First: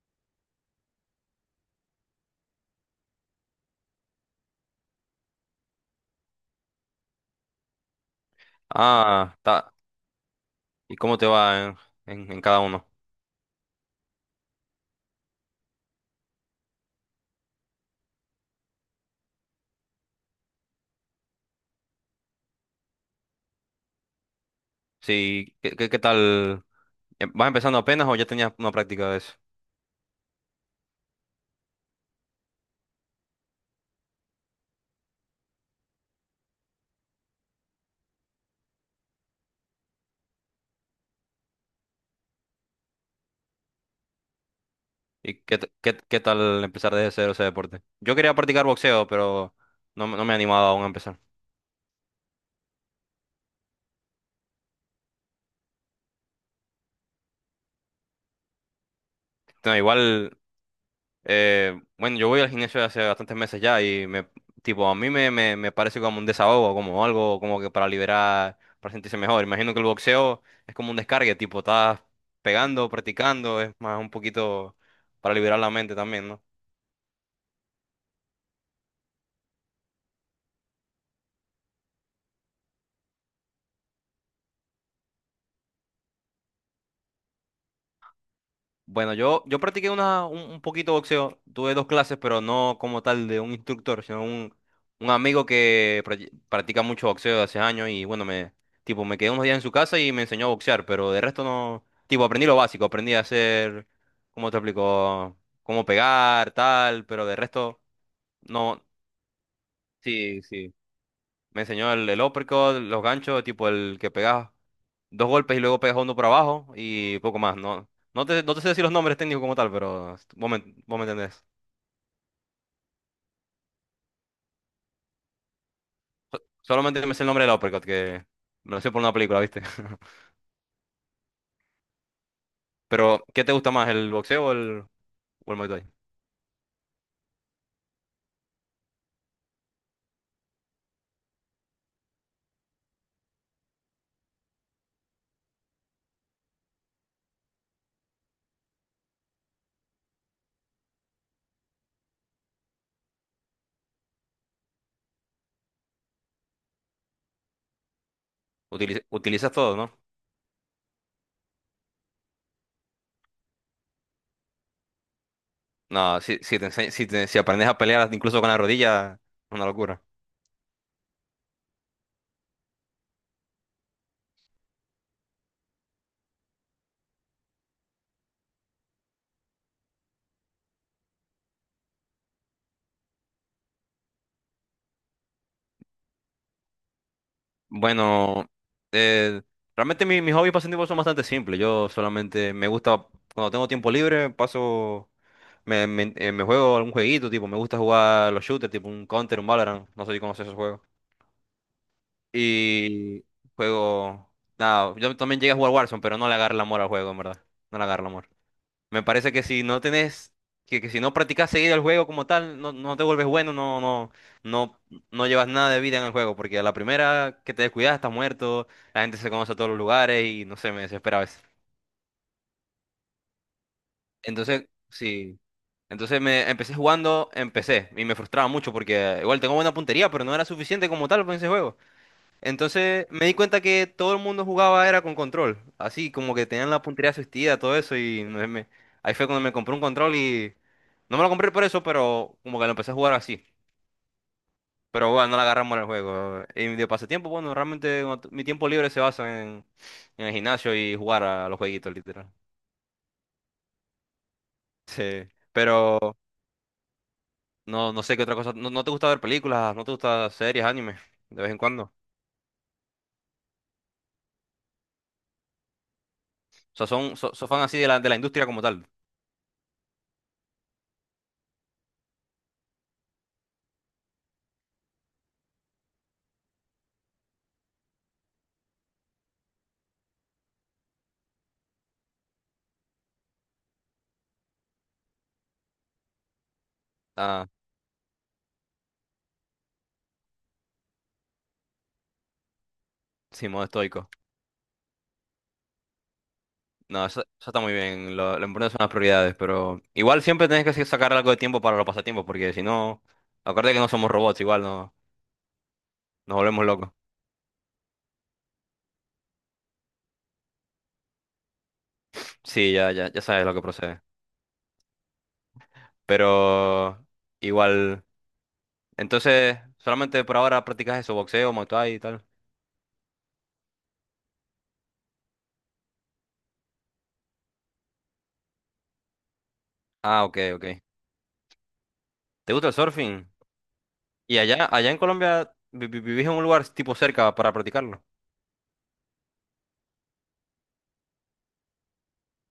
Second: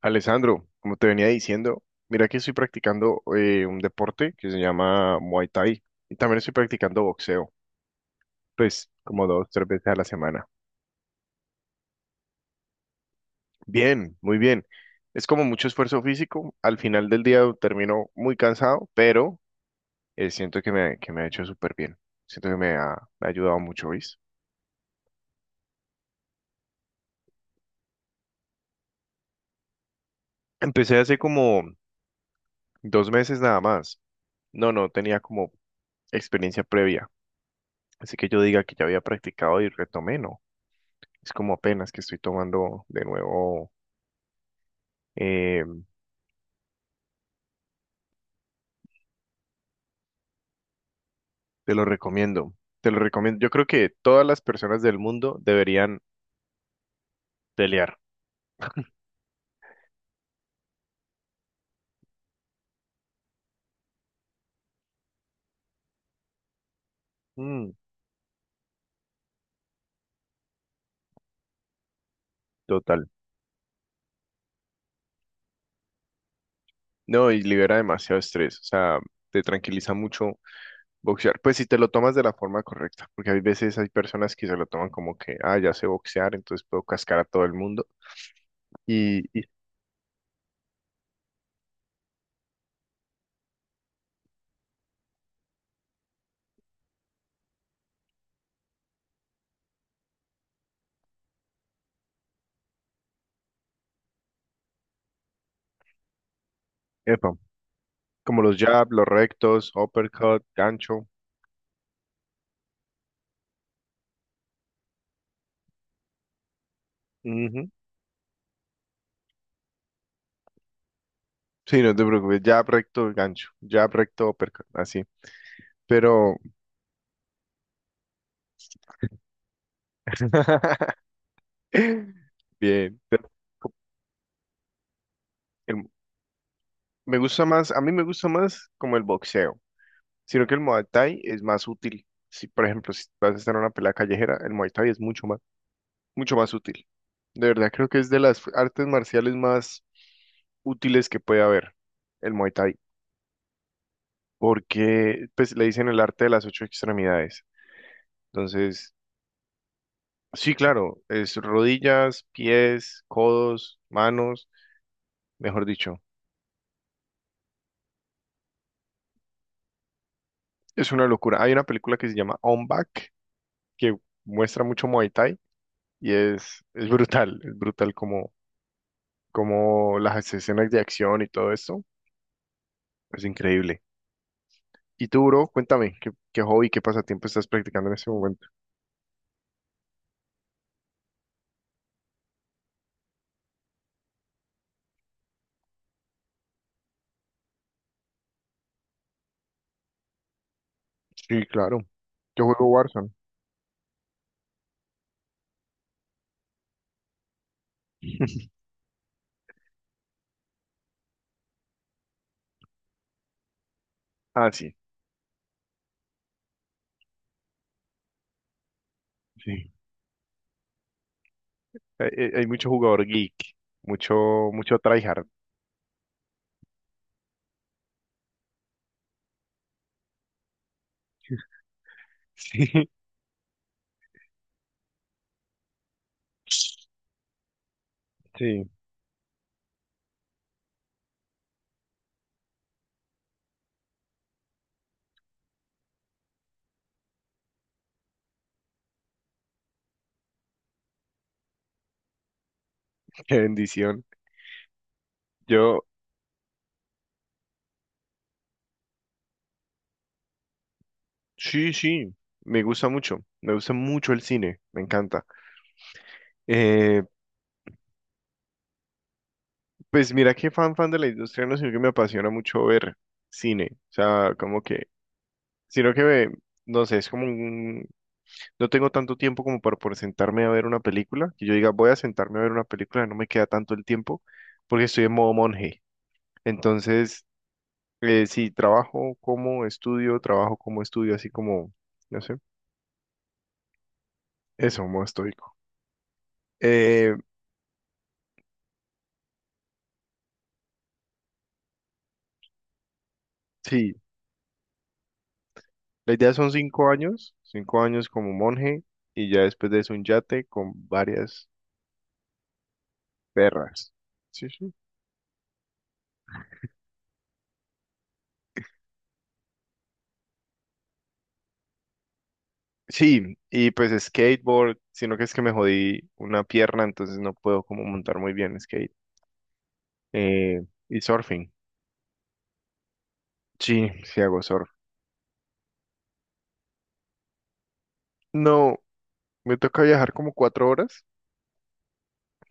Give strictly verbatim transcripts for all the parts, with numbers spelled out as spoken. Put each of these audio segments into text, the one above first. Alessandro, como te venía diciendo, mira que estoy practicando eh, un deporte que se llama Muay Thai y también estoy practicando boxeo, pues como Ah, dos, tres está. veces a la semana. ¿Y cómo te va en, en- en cada uno? Bien, muy bien. Es como mucho esfuerzo físico. Al final del día termino muy cansado, pero eh, siento que me, que me ha hecho súper bien. Siento que me ha, me ha ayudado mucho, ¿veis? Sí, ¿qué, qué, ¿qué tal? Eh, ¿Vas empezando apenas o ya tenías una práctica de eso? Empecé hace como dos meses nada más. No, no tenía como experiencia previa. Así que yo diga que ya había practicado y retomé, ¿no? Es como apenas que estoy tomando de nuevo. ¿Y qué, eh, t- qué, qué tal empezar desde cero ese deporte? Yo quería practicar boxeo, pero no, me no me he animado aún a empezar. Te lo recomiendo. Te lo recomiendo. Yo creo que todas las personas del mundo deberían pelear. No, igual. Eh, bueno, yo voy al gimnasio hace bastantes meses ya y me, tipo, a mí me, me, me parece como un desahogo, como algo como que Mm, para liberar, para sentirse mejor. Imagino que el boxeo es como un descargue, tipo, estás pegando, total. practicando, es más un poquito para liberar la mente también, ¿no? No, y libera demasiado estrés. O sea, te tranquiliza mucho boxear. Pues si te lo tomas de la forma correcta. Porque hay veces hay personas que se lo toman como que, ah, ya sé boxear, entonces puedo cascar a todo el mundo. Bueno, Y, y yo, yo practiqué una, un, un poquito boxeo. Tuve dos clases, pero no como tal de un instructor, sino un, un amigo que pra- practica mucho boxeo de hace años y bueno, me, tipo, me quedé unos días en su casa y me enseñó a boxear, pero de resto no, tipo, aprendí lo básico, aprendí a hacer, ¿cómo te explico? Cómo pegar, tal, pero epa, de resto como los no, jab, los rectos, sí, uppercut, sí. gancho. Me enseñó el, el uppercut, los ganchos, tipo el que pegás dos golpes y luego pegas uno por abajo y poco más. Ujú. No, no te, no te sé decir los nombres técnicos como tal, pero vos me, vos me entendés. Sí, no te preocupes. Jab, recto, gancho. Jab, recto, uppercut. Así. Pero So- Solamente me sé el nombre del uppercut, que me lo sé por una película, ¿viste? bien. Pero Pero ¿qué te gusta más, el boxeo o el, o el Muay Thai? el- me gusta más, a mí me gusta más como el boxeo, sino que el Muay Thai es más útil. Si, por ejemplo, si vas a estar en una pelea callejera, el Muay Thai es mucho más, mucho más útil. De verdad, creo que es de las artes marciales más útiles que puede haber, el Muay Thai, porque pues le dicen el arte de las ocho extremidades. Entonces, Utiliz- utilizas todo, ¿no? sí, claro, es rodillas, pies, codos, manos, mejor dicho. No, si, si, te ense- si, te- si aprendes a pelear incluso con la rodilla, es una locura. Es una locura. Hay una película que se llama On Back que muestra mucho Muay Thai y es, es brutal, es brutal como, como las escenas de acción y todo esto. Es increíble. Y tú, bro, cuéntame, ¿qué, qué hobby, qué pasatiempo estás practicando en este momento? Bueno, eh, realmente mi- mis hobbies pasatiempos son bastante simples. Yo solamente me gusta, cuando tengo tiempo libre, paso... Me, me, eh, me juego algún jueguito, tipo, me gusta jugar los shooters, tipo un Counter, un Valorant, no sé si conoces esos juegos. Sí, claro. Yo juego Warzone. Y juego... Nada, yo también llegué a jugar Warzone, pero no le agarro el amor al juego, en verdad. No le agarro el amor. Me parece que si no tenés... Que, que si no practicas seguido el juego como tal, no, no te vuelves bueno, no, no, Ah, sí, no, no llevas nada de vida en el juego, porque a la primera que te descuidas estás muerto, la gente se conoce a todos sí. los lugares y no sé, me desespera a veces. Hay, hay- hay mucho jugador geek, mucho, Entonces, mucho tryhard. sí. Entonces me empecé jugando, empecé y me frustraba mucho porque igual tengo buena puntería, pero no era suficiente como tal para ese juego. Sí, Entonces me di cuenta que todo el mundo jugaba era con control, así como que tenían la puntería asistida, todo eso y me- me- sí, ahí fue cuando me compré un control y no me lo compré por eso, pero como que lo empecé a jugar así. Pero bueno, no le agarramos el juego. Y de pasatiempo, bueno, realmente cuando t- mi tiempo libre se basa en, en el gimnasio y jugar a los jueguitos, literal. qué bendición. Sí. Yo, Pero no, no sé qué otra cosa. No, no te gusta ver películas, no te gusta series, anime, de vez en sí, cuando. O sí, me gusta mucho, me gusta mucho el cine, me encanta. sea, Eh, son, so, so fan así de la, de la industria como tal. Pues mira que fan fan de la industria, no, sino que me apasiona mucho ver cine, o sea, como que, sino que me, no sé, es como un, no tengo tanto tiempo como para por sentarme a ver una película, que yo diga, voy a sentarme a ver una película, no me queda tanto el tiempo, porque estoy en modo monje, entonces, Ah, eh, sí, trabajo como estudio, trabajo como estudio, así como, no sé, sí, modo estoico. eso, modo estoico. No, Eh, eso, eso está muy bien. Lo, lo importante son las prioridades, pero igual siempre tenés que sacar algo de tiempo para los pasatiempos, porque si no, acuérdate que no sí, somos robots, igual no, la idea nos son volvemos cinco locos. años, cinco años como monje, y ya después de eso un yate con varias Sí, ya, ya, ya sabes lo que perras. procede. Sí, sí. Pero igual, entonces, solamente por ahora practicas eso, boxeo, Muay Thai y tal. Sí, y pues skateboard, sino que es que me jodí una pierna, entonces no puedo como montar muy bien skate. Ah, ok, Eh, ok. y surfing. ¿Te gusta el surfing? Sí, sí Y hago allá, surf. allá en Colombia, vi- vi- ¿vivís en un lugar tipo cerca para practicarlo? No, me toca viajar como cuatro horas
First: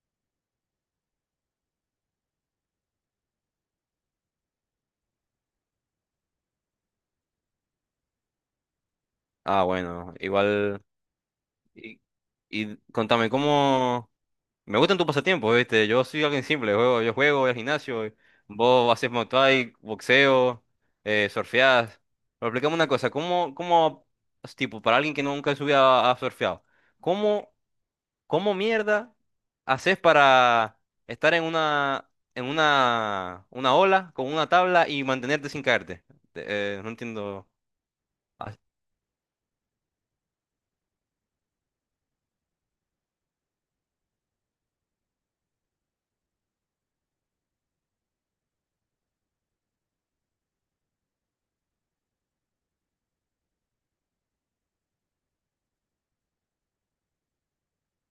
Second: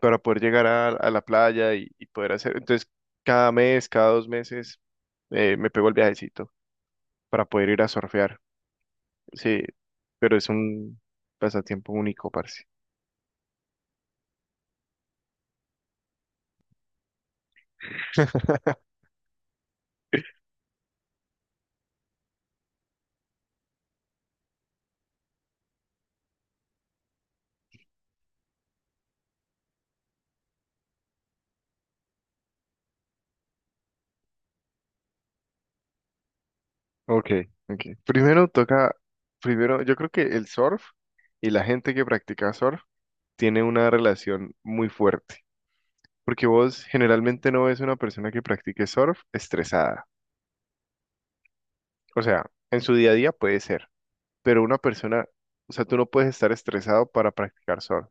para poder llegar a, a la playa y, y poder hacer. Entonces, cada mes, cada dos meses, eh, me pego el viajecito para poder ir a surfear. Sí, Ah, bueno, pero es igual. un pasatiempo Y, único, parce. y contame, ¿cómo? Me gustan tus pasatiempos, ¿viste? Yo soy alguien simple, juego, yo juego, voy al gimnasio, vos haces Muay Thai, boxeo, eh, surfeás. Pero explícame una cosa, ¿cómo, cómo, tipo, para alguien que nunca en su vida ha ha surfeado, ¿cómo? ¿Cómo mierda haces para estar en una, en una, una ola con una tabla y mantenerte sin caerte? Te- eh, no Ok, entiendo. ok. Primero Ah, toca, primero, yo creo que el surf y la gente que practica surf tiene una relación muy fuerte, porque vos generalmente no ves una persona que practique surf estresada. O sea, en su día a día puede ser, pero una persona, o sea, tú no puedes estar estresado para practicar surf.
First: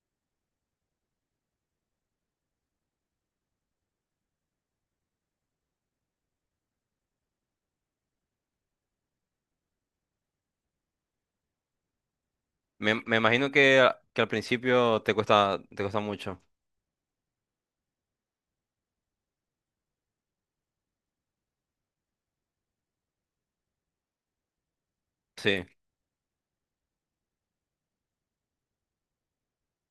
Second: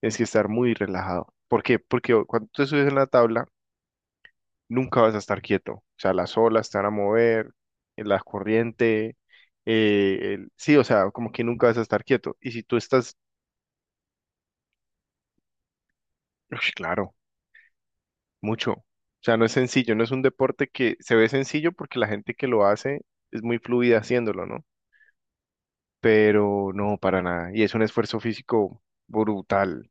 Tienes que estar muy relajado. ¿Por qué? Porque cuando tú te subes en la tabla, nunca vas a estar quieto. O sea, las olas te van a mover, la corriente, eh, el- sí, o sea, como que nunca vas a estar quieto. Y si tú Me, estás, me imagino que, que al principio te cuesta, te cuesta mucho. ush, claro, mucho. O sea, no es sencillo, no es un deporte que se ve sencillo porque la gente que lo hace es muy fluida haciéndolo, ¿no? Sí. Pero no, para nada. Y es un esfuerzo físico brutal.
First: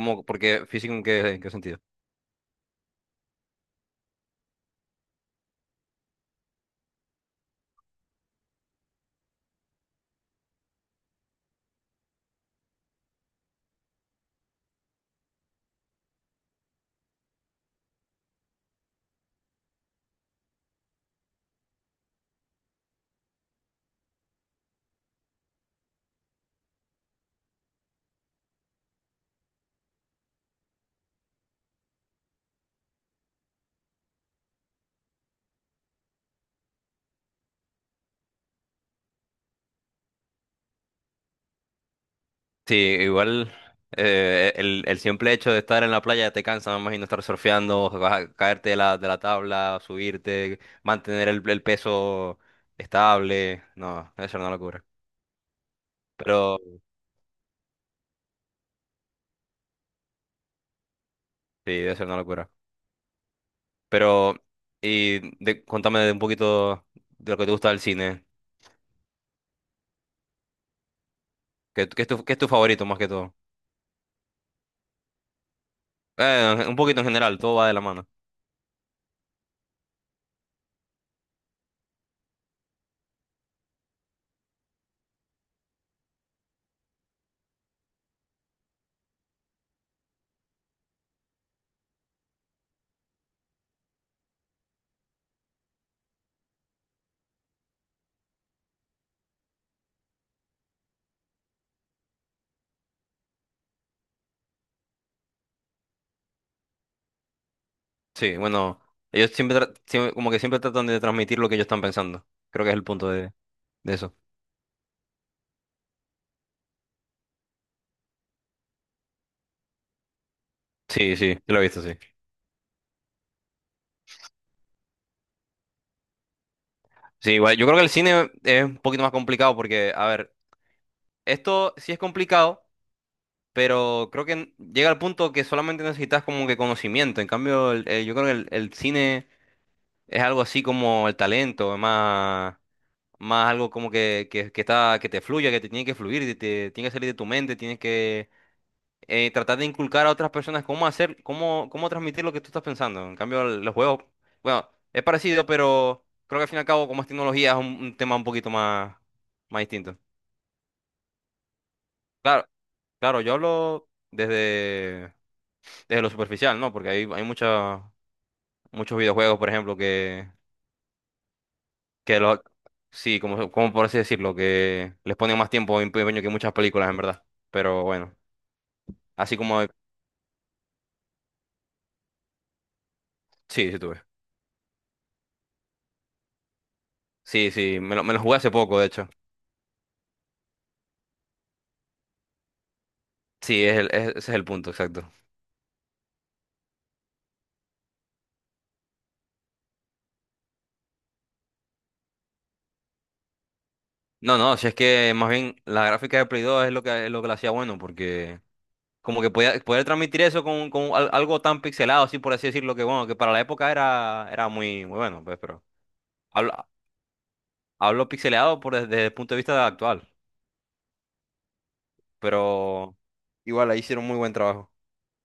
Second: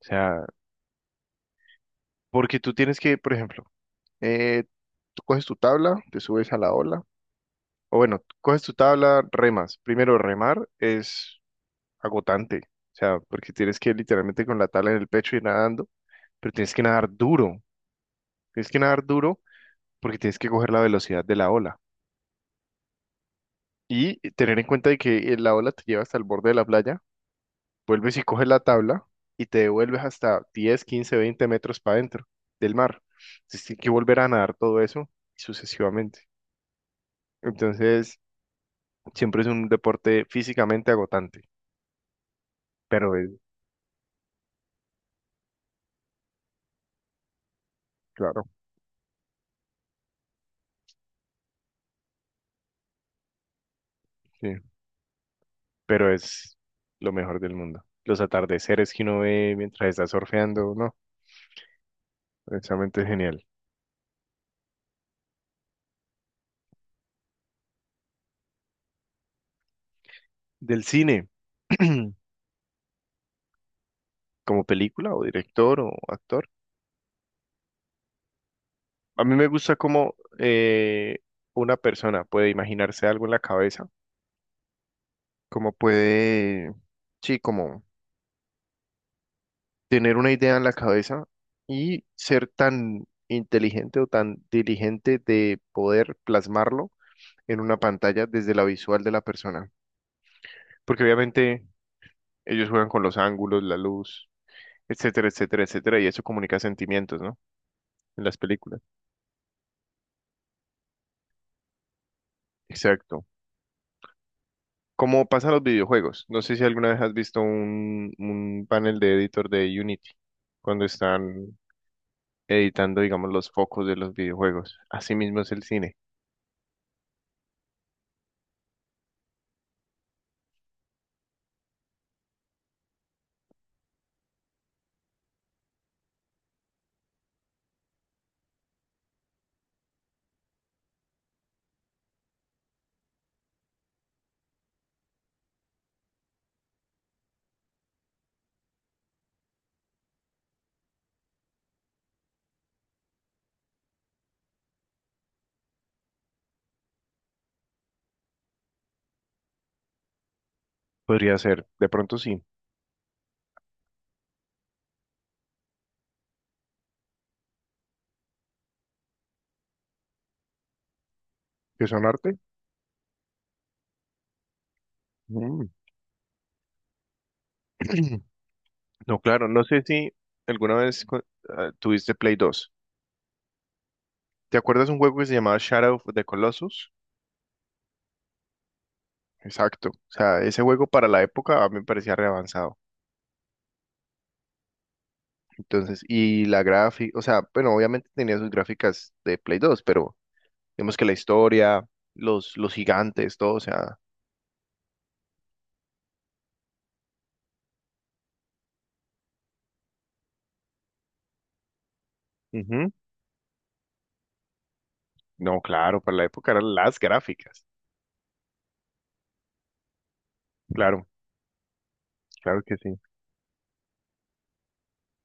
O sea, Porque físico en qué, en qué sentido. porque tú tienes que, por ejemplo, eh, tú coges tu tabla, te subes a la ola, o bueno, coges tu tabla, remas. Primero remar es agotante. O sea, porque tienes que ir literalmente con la tabla en el pecho y nadando, pero tienes que nadar duro. Tienes que nadar duro porque tienes que coger la velocidad de la ola. Y tener en cuenta de que eh, la ola te lleva hasta el borde de la playa, vuelves y coges la tabla y te devuelves hasta diez, quince, veinte metros para adentro del mar. Entonces tienes que volver a nadar todo eso sucesivamente. Entonces, siempre es un deporte físicamente agotante, Sí, pero es, igual eh, el, el simple hecho de estar en la playa te cansa, me imagino estar surfeando, vas a claro, caerte de la, de la tabla, subirte, mantener el, el peso estable. No, debe ser una sí. locura. Pero es Pero lo mejor del mundo. Los atardeceres que uno ve mientras está surfeando, no, sí, debe ser una locura. precisamente es genial. Pero, y de- contame de un poquito de lo que te gusta del cine. Del cine, ¿Qué, qué es tu, qué es tu favorito más que todo? como película o director o actor, Eh, un poquito en general, todo va de la mano. a mí me gusta cómo eh, una persona puede imaginarse algo en la cabeza, cómo puede, sí, como tener una idea en la cabeza y ser tan inteligente o tan diligente de poder plasmarlo en una pantalla desde la visual de la persona. Porque obviamente ellos juegan con los ángulos, la luz, etcétera, etcétera, etcétera, y eso comunica sentimientos, ¿no? En Sí, las bueno, películas. ellos siempre, tra- siempre, como que siempre tratan de transmitir lo que ellos están pensando. Creo que es el punto Exacto. de, de eso. Como pasa en los videojuegos. No sé si alguna vez has visto un, un panel de editor de Unity, cuando Sí, sí, yo están lo he visto, sí. editando, digamos, los focos de los videojuegos. Así mismo es el cine. Sí, igual, yo creo que el cine es un poquito más complicado porque, a ver, esto sí es complicado, pero creo que llega al punto que solamente necesitas como que conocimiento. En cambio, el- el- yo creo que el el cine... Es algo así como el talento, es más, más algo como que, que, que está, que te fluya, que te tiene que fluir, te, te tiene que salir de tu mente, tienes que eh, tratar de inculcar a otras personas cómo hacer, cómo, cómo transmitir lo que tú estás pensando. En cambio, el- los juegos, bueno, es parecido, pero creo que al fin y al cabo, como es tecnología, es un, un tema un poquito más, más distinto. Podría ser, de pronto sí. Claro, claro, yo hablo desde, desde lo superficial, ¿no? Porque hay, hay mucha- muchos videojuegos, por ejemplo, ¿Qué son Que arte? lo, sí, como, como por así decirlo, que les ponen más Mm. tiempo y empeño que muchas películas, en verdad. Pero bueno, No, así claro, no como... sé si alguna vez cu- ah, tuviste Play dos. Sí, sí tuve. ¿Te acuerdas un juego que se llamaba Shadow of the Colossus? Sí, sí, me lo, me lo jugué hace poco, de hecho. Exacto. O sea, ese juego para la época a mí me parecía re avanzado. Sí, es el- es- ese es el punto, exacto. Entonces, y la gráfica, o sea, bueno, obviamente tenía sus gráficas de Play dos, pero digamos que la historia, los, los gigantes, todo, o sea, No, no, si es que más bien la gráfica de Play dos es lo que, es lo que la hacía bueno, porque como que podía, poder transmitir eso con, con al- algo tan pixelado, así por así decirlo, que ujú. bueno, que para la época era, era muy, muy bueno, pues, No, pero claro, para la hablo, época eran las gráficas. hablo pixelado por, desde el punto de vista actual, Claro, claro que pero sí. igual ahí hicieron muy buen trabajo,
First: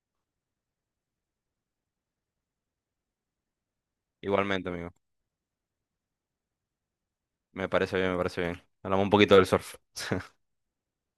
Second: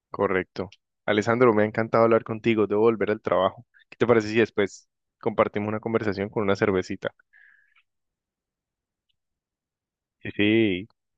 Correcto. Alessandro, me ha encantado hablar contigo. Debo volver al trabajo. ¿Qué te parece si igualmente, después amigo. compartimos una conversación con una cervecita? Me parece bien, me parece bien. Hablamos un poquito del surf. Sí, sí.